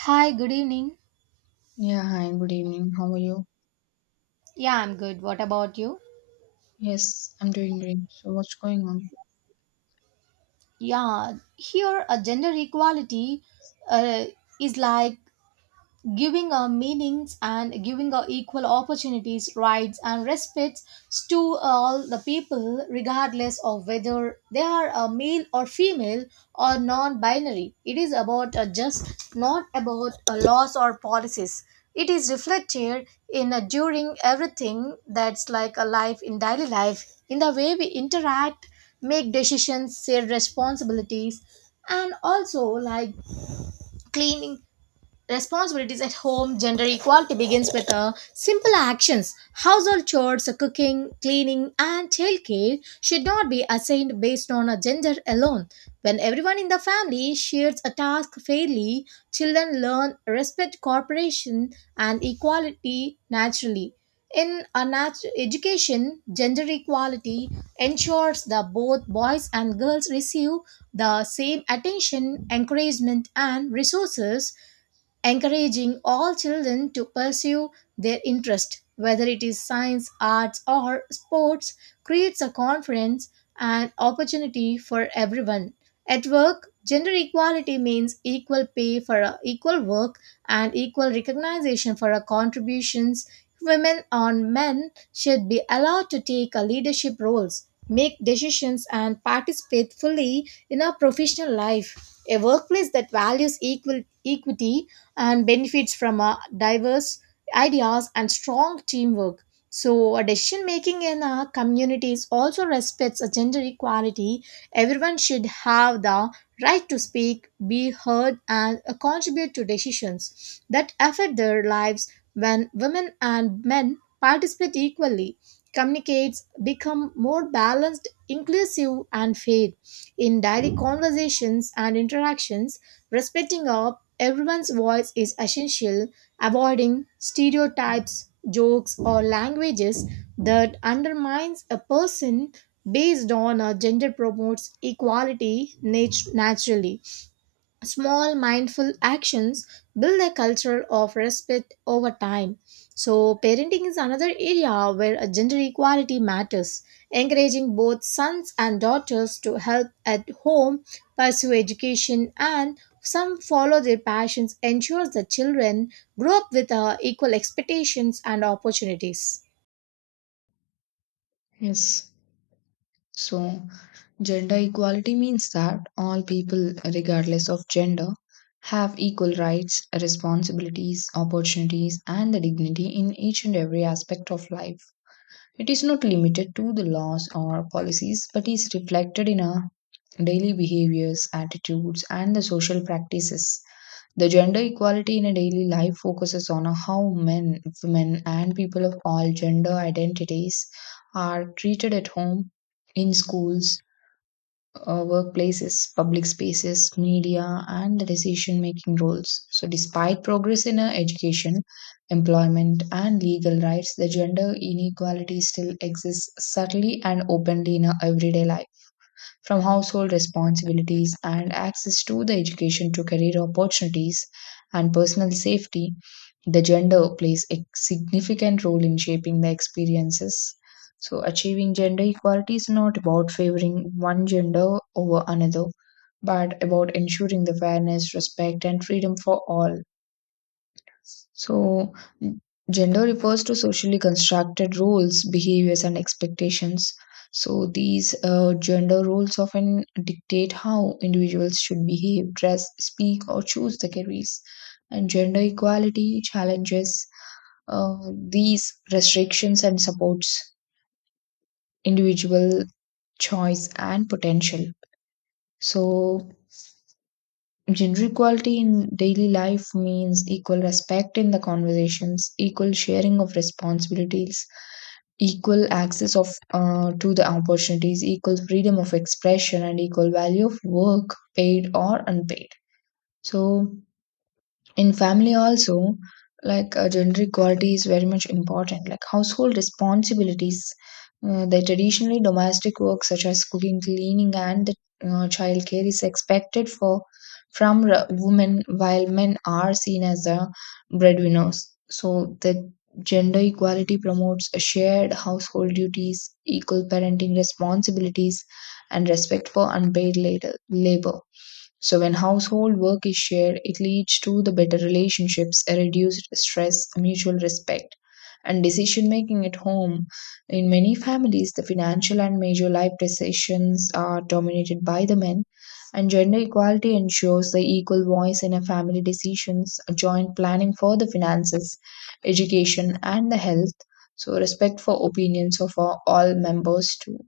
Hi, good evening. Yeah, hi, good evening. How are you? Yeah, I'm good. What about you? Yes, I'm doing great. So, what's going on? Yeah, here a gender equality uh, is like giving meanings and giving equal opportunities, rights, and respects to all the people, regardless of whether they are a male or female or non binary. It is about just not about laws or policies. It is reflected in during everything that's like a life in daily life, in the way we interact, make decisions, share responsibilities, and also like cleaning responsibilities at home. Gender equality begins with simple actions, household chores, cooking, cleaning, and childcare should not be assigned based on a gender alone. When everyone in the family shares a task fairly, children learn respect, cooperation, and equality naturally. In education, gender equality ensures that both boys and girls receive the same attention, encouragement, and resources. Encouraging all children to pursue their interest, whether it is science, arts, or sports, creates a confidence and opportunity for everyone. At work, gender equality means equal pay for a equal work, and equal recognition for our contributions. Women and men should be allowed to take a leadership roles, make decisions, and participate fully in our professional life. A workplace that values equal equity and benefits from diverse ideas and strong teamwork. So, decision making in our communities also respects a gender equality. Everyone should have the right to speak, be heard, and contribute to decisions that affect their lives when women and men participate equally. Communicates become more balanced, inclusive, and fair in daily conversations and interactions, respecting our everyone's voice is essential, avoiding stereotypes, jokes, or languages that undermines a person based on a gender promotes equality naturally. Small mindful actions build a culture of respect over time. So parenting is another area where a gender equality matters, encouraging both sons and daughters to help at home, pursue education, and some follow their passions ensures that children grow up with equal expectations and opportunities. Yes. So, gender equality means that all people, regardless of gender, have equal rights, responsibilities, opportunities, and the dignity in each and every aspect of life. It is not limited to the laws or policies, but is reflected in our daily behaviors, attitudes, and the social practices. The gender equality in a daily life focuses on how men, women, and people of all gender identities are treated at home, in schools, workplaces, public spaces, media, and the decision making roles. So, despite progress in education, employment, and legal rights, the gender inequality still exists subtly and openly in our everyday life from household responsibilities and access to the education to career opportunities and personal safety, the gender plays a significant role in shaping the experiences. So, achieving gender equality is not about favoring one gender over another, but about ensuring the fairness, respect, and freedom for all. So, gender refers to socially constructed roles, behaviors, and expectations. So, these gender roles often dictate how individuals should behave, dress, speak, or choose their careers. And gender equality challenges these restrictions and supports individual choice and potential. So, gender equality in daily life means equal respect in the conversations, equal sharing of responsibilities, equal access of to the opportunities, equal freedom of expression, and equal value of work, paid or unpaid. So in family also like gender equality is very much important, like household responsibilities, the traditionally domestic work such as cooking, cleaning, and the child care is expected for women, while men are seen as the breadwinners. So the gender equality promotes a shared household duties, equal parenting responsibilities, and respect for unpaid later labor. So when household work is shared, it leads to the better relationships, a reduced stress, mutual respect, and decision making at home. In many families, the financial and major life decisions are dominated by the men, and gender equality ensures the equal voice in a family decisions, a joint planning for the finances, education, and the health. So respect for opinions of all members too.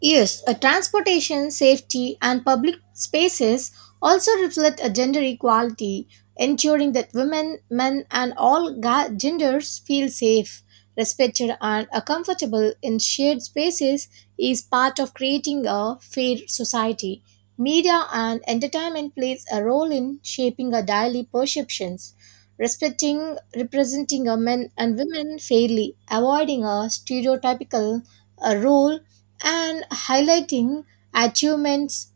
Yes, a transportation, safety, and public spaces also reflect a gender equality, ensuring that women, men, and all genders feel safe, respected, and are comfortable in shared spaces is part of creating a fair society. Media and entertainment plays a role in shaping our daily perceptions, respecting, representing our men and women fairly, avoiding a stereotypical a role and highlighting achievements.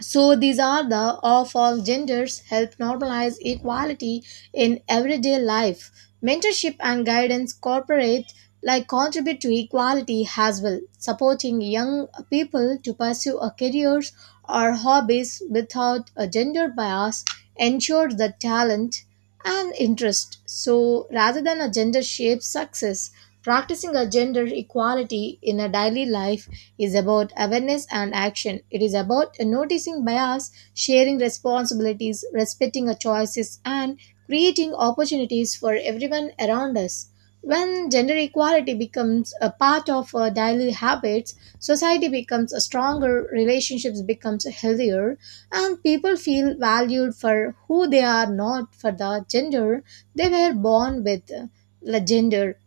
So these are the of all genders help normalize equality in everyday life. Mentorship and guidance corporate like contribute to equality as well, supporting young people to pursue a careers or hobbies without a gender bias ensures the talent and interest. So rather than a gender shaped success, practicing a gender equality in a daily life is about awareness and action. It is about noticing bias, sharing responsibilities, respecting our choices, and creating opportunities for everyone around us. When gender equality becomes a part of our daily habits, society becomes a stronger, relationships becomes healthier, and people feel valued for who they are, not for the gender they were born with. The gender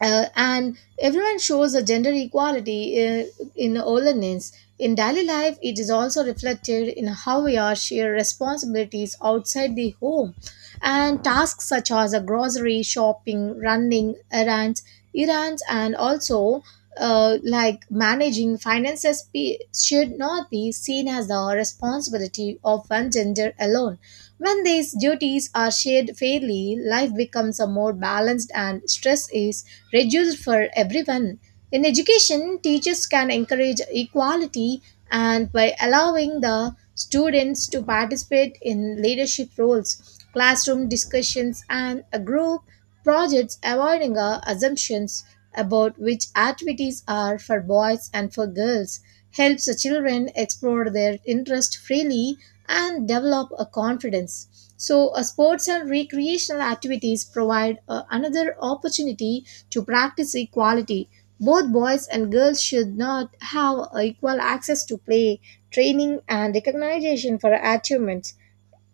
and everyone shows a gender equality in ornaments. In daily life, it is also reflected in how we are share responsibilities outside the home, and tasks such as a grocery shopping, running errands, and also like managing finances should not be seen as the responsibility of one gender alone. When these duties are shared fairly, life becomes a more balanced and stress is reduced for everyone. In education, teachers can encourage equality and by allowing the students to participate in leadership roles, classroom discussions, and a group projects, avoiding assumptions about which activities are for boys and for girls, helps the children explore their interest freely and develop a confidence. So, sports and recreational activities provide another opportunity to practice equality, both boys and girls should not have equal access to play, training, and recognition for achievements.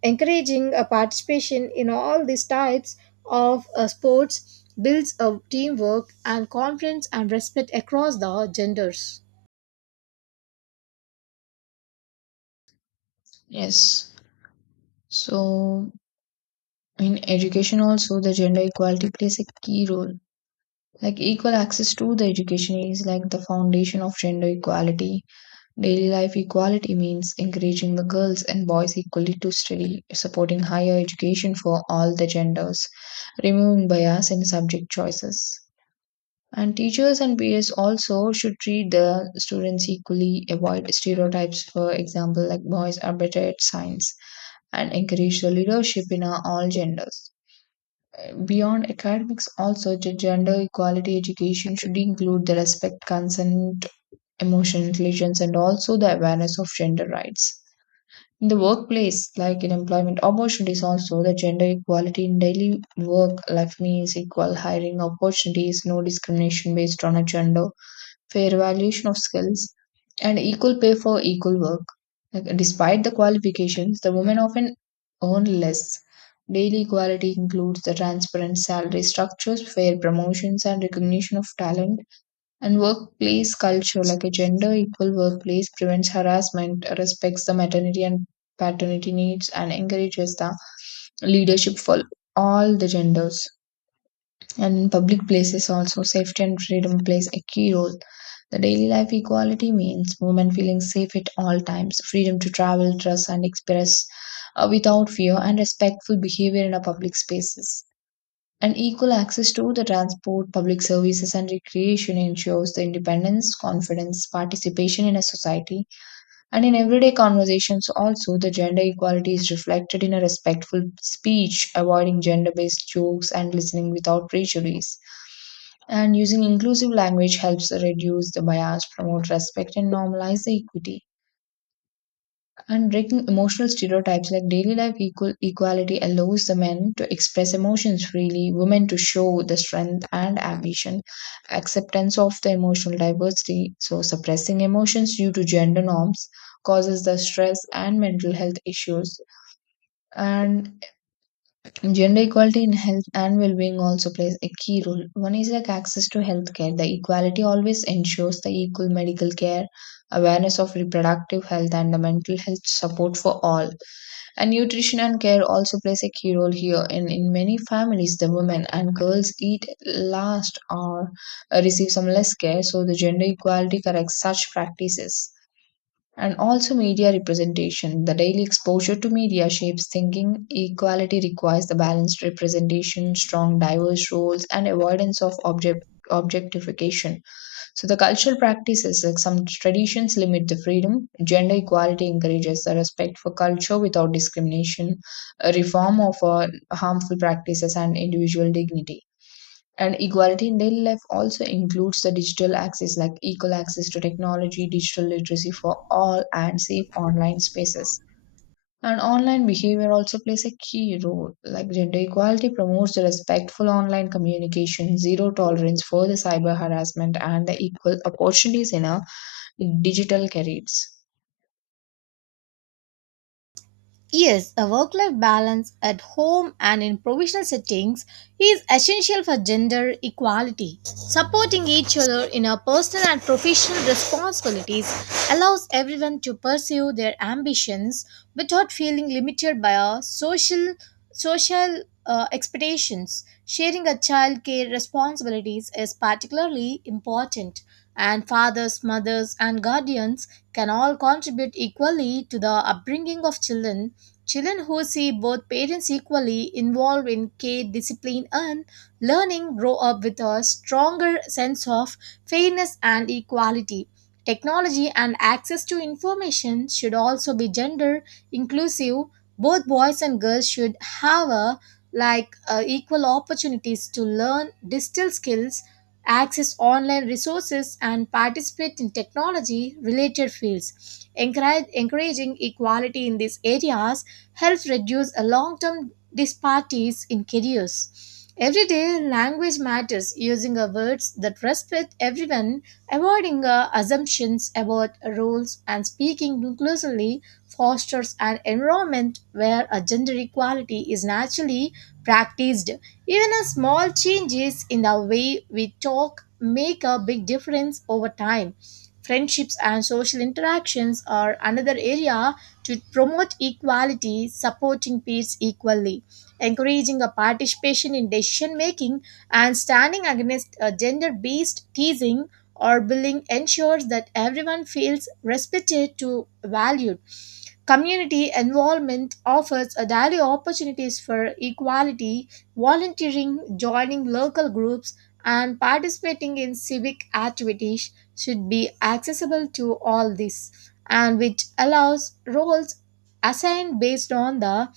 Encouraging a participation in all these types of sports builds a teamwork and confidence and respect across the genders. Yes. So in education also the gender equality plays a key role, like equal access to the education is like the foundation of gender equality. Daily life equality means encouraging the girls and boys equally to study, supporting higher education for all the genders, removing bias in subject choices, and teachers and peers also should treat the students equally, avoid stereotypes, for example like boys are better at science, and encourage the leadership in all genders. Beyond academics also gender equality education should include the respect, consent, emotional intelligence, and also the awareness of gender rights. In the workplace, like in employment opportunities also the gender equality in daily work life means equal hiring opportunities, no discrimination based on a gender, fair valuation of skills, and equal pay for equal work. Like, despite the qualifications, the women often earn less. Daily equality includes the transparent salary structures, fair promotions, and recognition of talent. And workplace culture, like a gender equal workplace, prevents harassment, respects the maternity and paternity needs, and encourages the leadership for all the genders. And in public places also safety and freedom plays a key role. The daily life equality means women feeling safe at all times, freedom to travel, dress, and express without fear, and respectful behavior in our public spaces, and equal access to the transport, public services, and recreation ensures the independence, confidence, participation in a society. And in everyday conversations, also, the gender equality is reflected in a respectful speech, avoiding gender based jokes and listening without prejudice. And using inclusive language helps reduce the bias, promote respect, and normalize the equity. And breaking emotional stereotypes, like daily life equality allows the men to express emotions freely, women to show the strength and ambition, acceptance of the emotional diversity. So suppressing emotions due to gender norms causes the stress and mental health issues. And gender equality in health and well-being also plays a key role. One is like access to healthcare. The equality always ensures the equal medical care, awareness of reproductive health and the mental health support for all. And nutrition and care also plays a key role here. In many families, the women and girls eat last or receive some less care, so the gender equality corrects such practices. And also, media representation. The daily exposure to media shapes thinking. Equality requires the balanced representation, strong diverse roles, and avoidance of objectification. So the cultural practices, like some traditions limit the freedom. Gender equality encourages the respect for culture without discrimination, a reform of harmful practices and individual dignity. And equality in daily life also includes the digital access, like equal access to technology, digital literacy for all, and safe online spaces. And online behavior also plays a key role. Like gender equality promotes the respectful online communication, zero tolerance for the cyber harassment, and the equal opportunities in our digital careers. Yes, a work life balance at home and in provisional settings is essential for gender equality. Supporting each other in our personal and professional responsibilities allows everyone to pursue their ambitions without feeling limited by our social expectations. Sharing a childcare responsibilities is particularly important, and fathers, mothers, and guardians can all contribute equally to the upbringing of children. Children who see both parents equally involved in care, discipline, and learning grow up with a stronger sense of fairness and equality. Technology and access to information should also be gender inclusive. Both boys and girls should have a, like equal opportunities to learn digital skills, access online resources, and participate in technology related fields encouraging equality in these areas helps reduce a long-term disparities in careers. Everyday language matters using a words that respect everyone, avoiding assumptions about roles and speaking inclusively fosters an environment where a gender equality is naturally practiced. Even a small changes in the way we talk make a big difference over time. Friendships and social interactions are another area to promote equality, supporting peers equally, encouraging a participation in decision making, and standing against gender based teasing or bullying ensures that everyone feels respected to valued. Community involvement offers a daily opportunities for equality, volunteering, joining local groups, and participating in civic activities should be accessible to all this, and which allows roles assigned based on the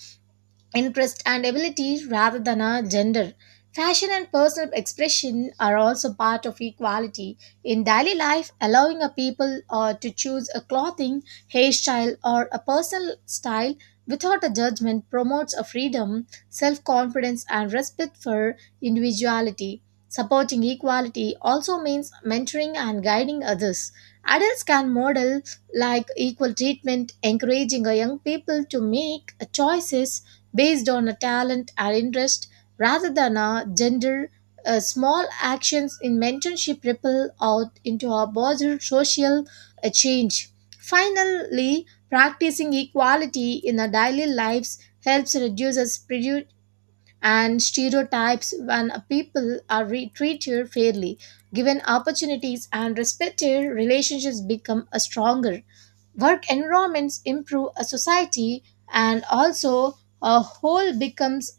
interest and ability rather than a gender. Fashion and personal expression are also part of equality in daily life, allowing a people to choose a clothing, hairstyle, or a personal style without a judgment promotes a freedom, self-confidence, and respect for individuality. Supporting equality also means mentoring and guiding others. Adults can model like equal treatment, encouraging a young people to make choices based on a talent or interest rather than a gender. Small actions in mentorship ripple out into a broader social change. Finally, practicing equality in our daily lives helps reduce us prejudice and stereotypes when a people are treated fairly. Given opportunities and respected relationships become a stronger, work environments improve a society, and also a whole becomes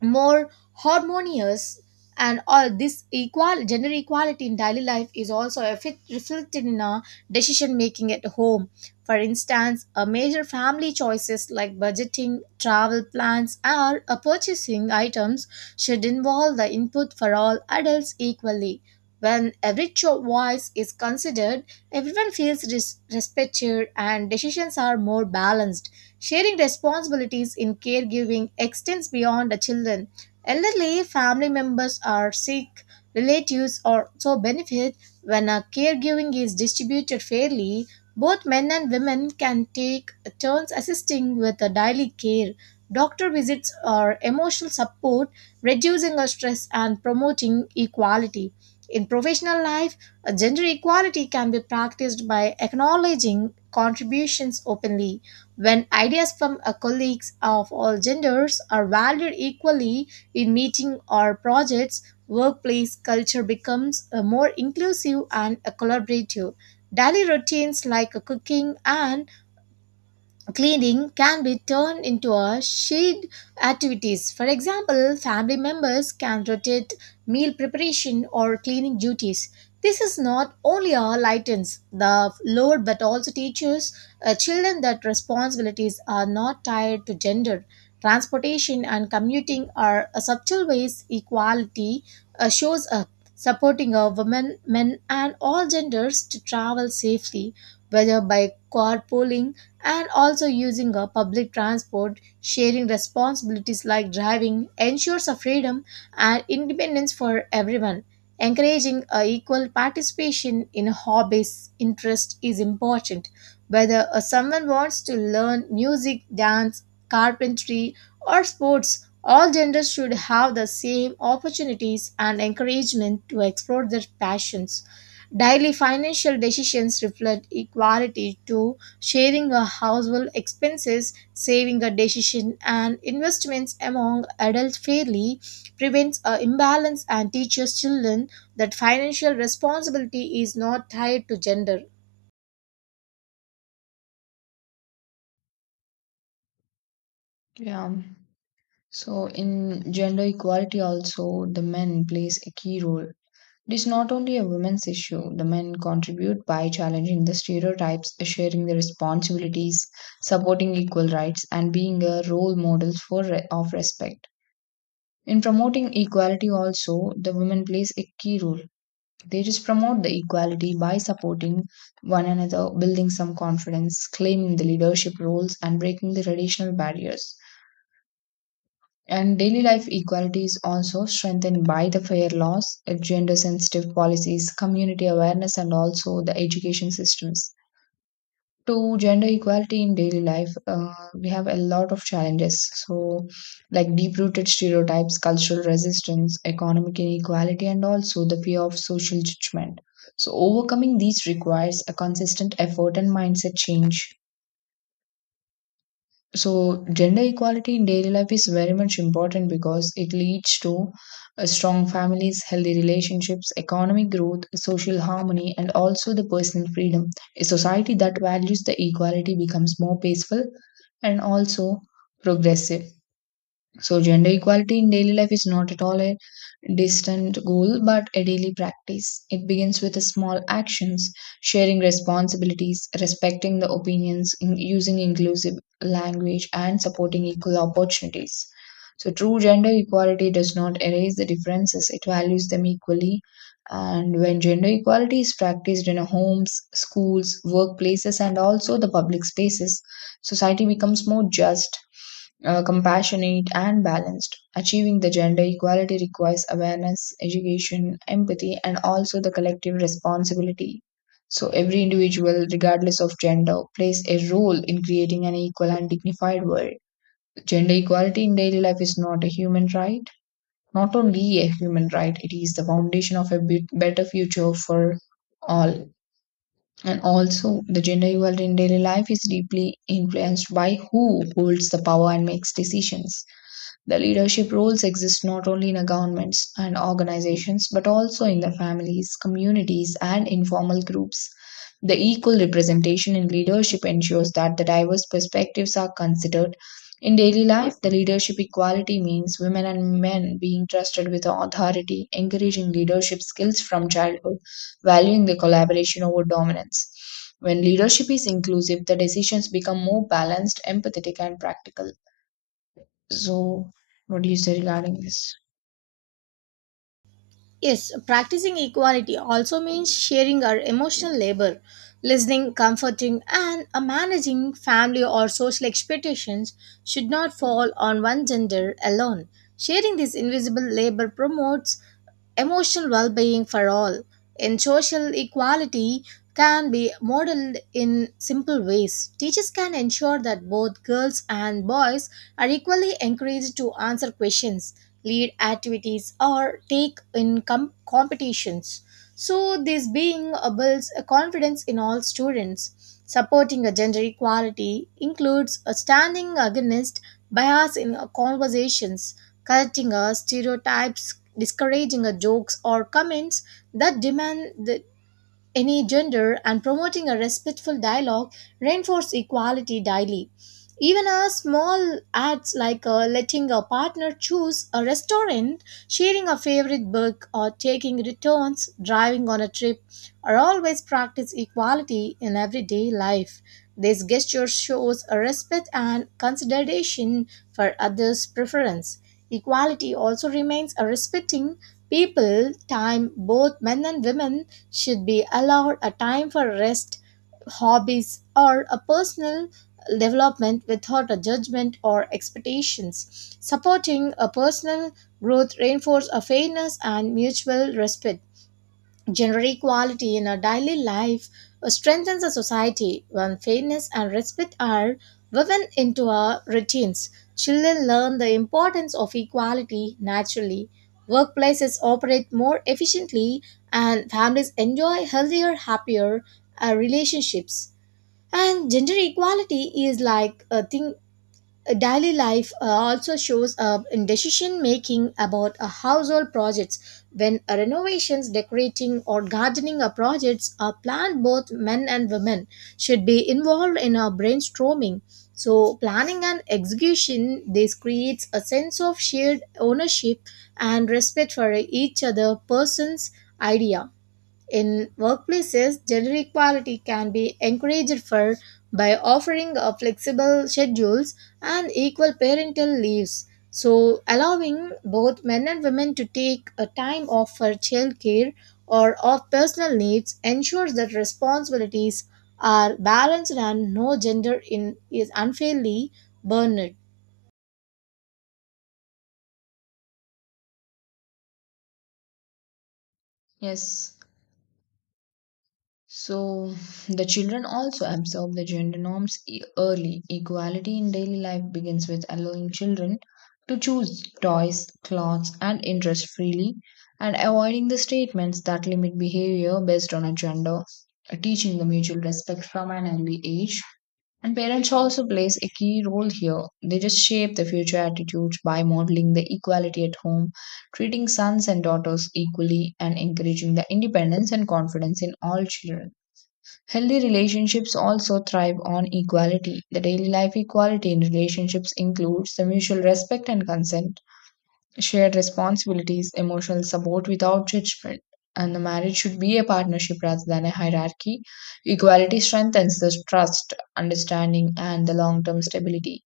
more harmonious. And all this equal gender equality in daily life is also reflected in our decision making at home. For instance, a major family choices like budgeting, travel plans, or purchasing items should involve the input for all adults equally. When every choice is considered, everyone feels respected and decisions are more balanced. Sharing responsibilities in caregiving extends beyond the children. Elderly family members are sick, relatives also benefit when a caregiving is distributed fairly. Both men and women can take turns assisting with the daily care, doctor visits, or emotional support, reducing the stress and promoting equality. In professional life, gender equality can be practiced by acknowledging contributions openly. When ideas from colleagues of all genders are valued equally in meeting or projects, workplace culture becomes more inclusive and collaborative. Daily routines like cooking and cleaning can be turned into a shared activities. For example, family members can rotate meal preparation or cleaning duties. This is not only a lightens the load but also teaches children that responsibilities are not tied to gender. Transportation and commuting are a subtle ways equality shows up, supporting a women, men, and all genders to travel safely, whether by carpooling and also using a public transport, sharing responsibilities like driving ensures a freedom and independence for everyone. Encouraging a equal participation in hobbies interest is important. Whether someone wants to learn music, dance, carpentry, or sports, all genders should have the same opportunities and encouragement to explore their passions. Daily financial decisions reflect equality to sharing a household expenses, saving a decision, and investments among adults fairly prevents a imbalance and teaches children that financial responsibility is not tied to gender. Yeah. So in gender equality also the men plays a key role. It is not only a women's issue. The men contribute by challenging the stereotypes, sharing the responsibilities, supporting equal rights, and being a role models for of respect. In promoting equality, also the women plays a key role. They just promote the equality by supporting one another, building some confidence, claiming the leadership roles, and breaking the traditional barriers. And daily life equality is also strengthened by the fair laws, gender sensitive policies, community awareness, and also the education systems. To gender equality in daily life, we have a lot of challenges. So, like deep rooted stereotypes, cultural resistance, economic inequality, and also the fear of social judgment. So, overcoming these requires a consistent effort and mindset change. So, gender equality in daily life is very much important because it leads to strong families, healthy relationships, economic growth, social harmony, and also the personal freedom. A society that values the equality becomes more peaceful and also progressive. So, gender equality in daily life is not at all a distant goal, but a daily practice. It begins with small actions, sharing responsibilities, respecting the opinions, using inclusive language, and supporting equal opportunities. So, true gender equality does not erase the differences, it values them equally. And when gender equality is practiced in homes, schools, workplaces, and also the public spaces, society becomes more just compassionate, and balanced. Achieving the gender equality requires awareness, education, empathy, and also the collective responsibility. So, every individual, regardless of gender, plays a role in creating an equal and dignified world. Gender equality in daily life is not a human right, not only a human right, it is the foundation of a bit better future for all. And also, the gender equality in daily life is deeply influenced by who holds the power and makes decisions. The leadership roles exist not only in governments and organizations, but also in the families, communities, and informal groups. The equal representation in leadership ensures that the diverse perspectives are considered. In daily life, the leadership equality means women and men being trusted with authority, encouraging leadership skills from childhood, valuing the collaboration over dominance. When leadership is inclusive, the decisions become more balanced, empathetic, and practical. So, what do you say regarding this? Yes, practicing equality also means sharing our emotional labor, listening, comforting, and managing family or social expectations should not fall on one gender alone. Sharing this invisible labor promotes emotional well being for all in social equality can be modeled in simple ways. Teachers can ensure that both girls and boys are equally encouraged to answer questions, lead activities, or take in competitions. So, this being builds a confidence in all students. Supporting a gender equality includes a standing against bias in conversations, correcting stereotypes, discouraging jokes or comments that demand any gender and promoting a respectful dialogue reinforce equality daily. Even a small acts like letting a partner choose a restaurant, sharing a favorite book, or taking returns, driving on a trip, are always practice equality in everyday life. This gesture shows a respect and consideration for others' preference. Equality also remains a respecting people, time, both men and women, should be allowed a time for rest, hobbies, or a personal development without a judgment or expectations. Supporting a personal growth reinforces a fairness and mutual respect. Gender equality in our daily life strengthens a society when fairness and respect are woven into our routines. Children learn the importance of equality naturally. Workplaces operate more efficiently and families enjoy healthier, happier relationships. And gender equality is like a thing daily life also shows up in decision making about household projects. When renovations, decorating, or gardening projects are planned, both men and women should be involved in brainstorming, so planning and execution, this creates a sense of shared ownership and respect for each other person's idea. In workplaces, gender equality can be encouraged for by offering a flexible schedules and equal parental leaves. So, allowing both men and women to take a time off for childcare or of personal needs ensures that responsibilities are balanced and no gender in is unfairly burdened. Yes. So the children also absorb the gender norms early. Equality in daily life begins with allowing children to choose toys, clothes, and interests freely and avoiding the statements that limit behavior based on a gender. Teaching the mutual respect from an early age. And parents also plays a key role here. They just shape the future attitudes by modeling the equality at home, treating sons and daughters equally, and encouraging the independence and confidence in all children. Healthy relationships also thrive on equality. The daily life equality in relationships includes the mutual respect and consent, shared responsibilities, emotional support without judgment. And the marriage should be a partnership rather than a hierarchy. Equality strengthens the trust, understanding, and the long term stability.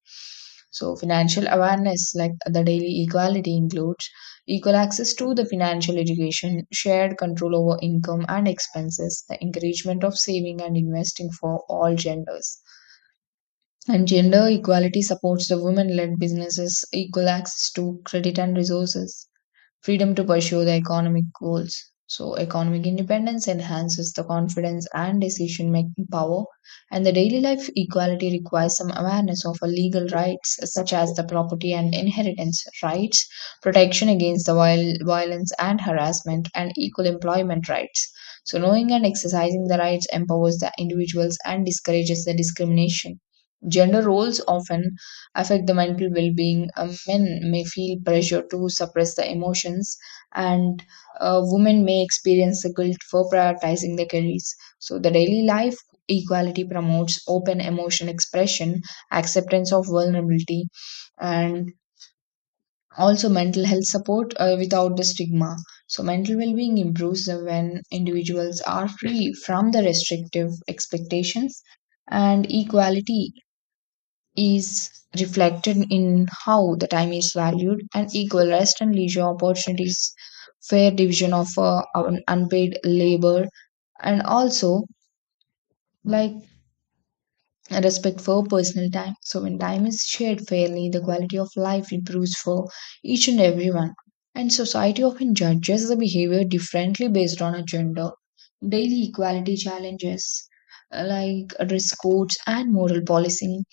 So, financial awareness, like the daily equality, includes equal access to the financial education, shared control over income and expenses, the encouragement of saving and investing for all genders. And gender equality supports the women led businesses, equal access to credit and resources, freedom to pursue the economic goals. So, economic independence enhances the confidence and decision making power, and the daily life equality requires some awareness of our legal rights, such as the property and inheritance rights, protection against the violence and harassment, and equal employment rights. So, knowing and exercising the rights empowers the individuals and discourages the discrimination. Gender roles often affect the mental well-being. Men may feel pressure to suppress the emotions, and women may experience the guilt for prioritizing their careers. So, the daily life equality promotes open emotion expression, acceptance of vulnerability, and also mental health support without the stigma. So, mental well being improves when individuals are free from the restrictive expectations, and equality is reflected in how the time is valued, and equal rest and leisure opportunities, fair division of unpaid labor, and also like respect for personal time. So when time is shared fairly, the quality of life improves for each and everyone. And society often judges the behavior differently based on a gender. Daily equality challenges like risk codes and moral policing,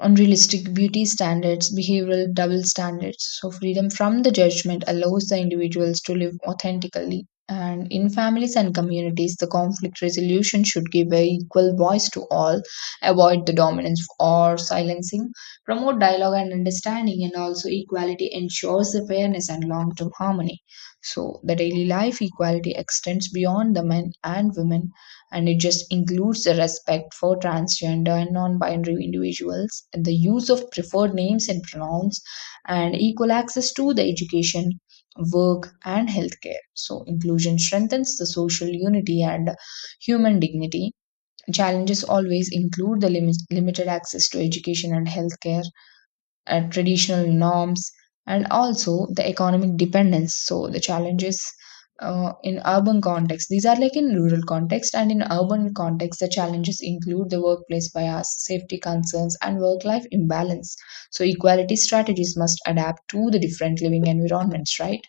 unrealistic beauty standards, behavioral double standards. So, freedom from the judgment allows the individuals to live authentically. And in families and communities, the conflict resolution should give an equal voice to all, avoid the dominance or silencing, promote dialogue and understanding, and also equality ensures the fairness and long term harmony. So, the daily life equality extends beyond the men and women, and it just includes the respect for transgender and non-binary individuals, the use of preferred names and pronouns, and equal access to the education, work, and healthcare. So inclusion strengthens the social unity and human dignity. Challenges always include the limited access to education and healthcare, traditional norms, and also the economic dependence. So the challenges in rural context and in urban context, the challenges include the workplace bias, safety concerns, and work life imbalance. So equality strategies must adapt to the different living environments, right?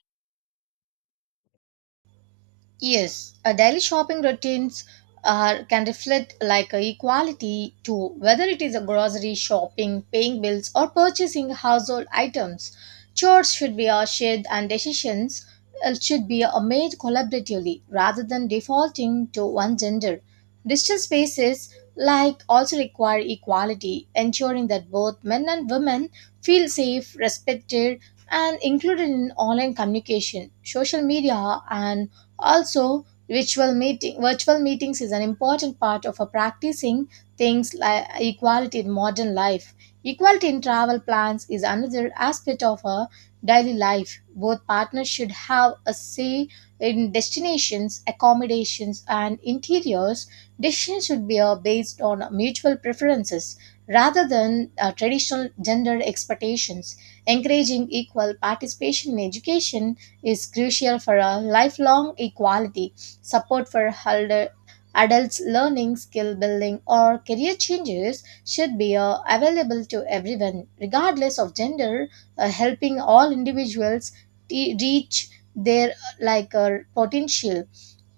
Yes, daily shopping routines are, can reflect like equality to whether it is a grocery shopping, paying bills, or purchasing household items. Chores should be shared and decisions should be made collaboratively rather than defaulting to one gender. Digital spaces like also require equality, ensuring that both men and women feel safe, respected, and included in online communication. Social media and also, virtual meetings is an important part of a practicing things like equality in modern life. Equality in travel plans is another aspect of a daily life. Both partners should have a say in destinations, accommodations, and interiors. Decisions should be based on mutual preferences rather than traditional gender expectations. Encouraging equal participation in education is crucial for a lifelong equality. Support for elder, adults learning, skill building, or career changes should be available to everyone, regardless of gender, helping all individuals reach their like potential.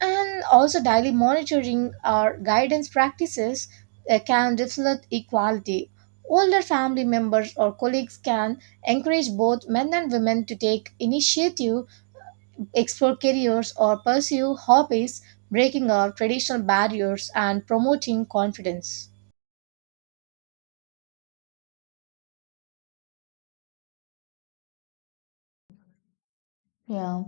And also, daily monitoring or guidance practices can reflect equality. Older family members or colleagues can encourage both men and women to take initiative, explore careers, or pursue hobbies, breaking our traditional barriers and promoting confidence. Yeah.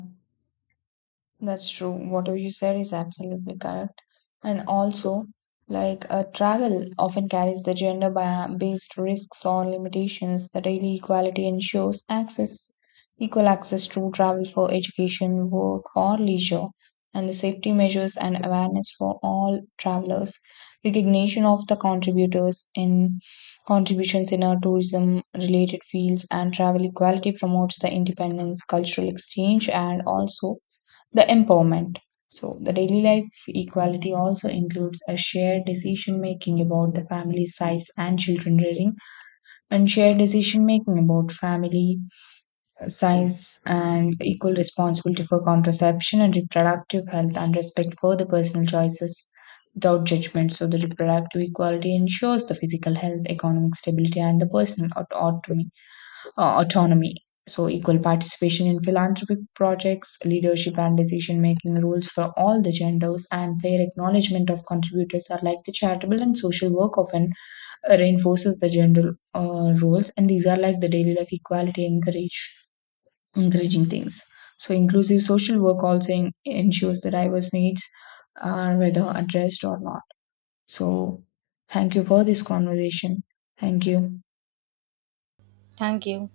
That's true. Whatever you said is absolutely correct. And also, like travel often carries the gender based risks or limitations. The daily equality ensures access, equal access to travel for education, work, or leisure, and the safety measures and awareness for all travelers. Recognition of the contributors in contributions in our tourism related fields, and travel equality promotes the independence, cultural exchange, and also the empowerment. So, the daily life equality also includes a shared decision making about the family size and children rearing, and shared decision making about family size and equal responsibility for contraception and reproductive health, and respect for the personal choices without judgment. So, the reproductive equality ensures the physical health, economic stability, and the personal autonomy. So, equal participation in philanthropic projects, leadership and decision making roles for all the genders, and fair acknowledgement of contributors are like the charitable and social work often reinforces the gender roles, and these are like the daily life equality encourage encouraging things. So, inclusive social work also ensures the diverse needs are whether addressed or not. So, thank you for this conversation. Thank you. Thank you.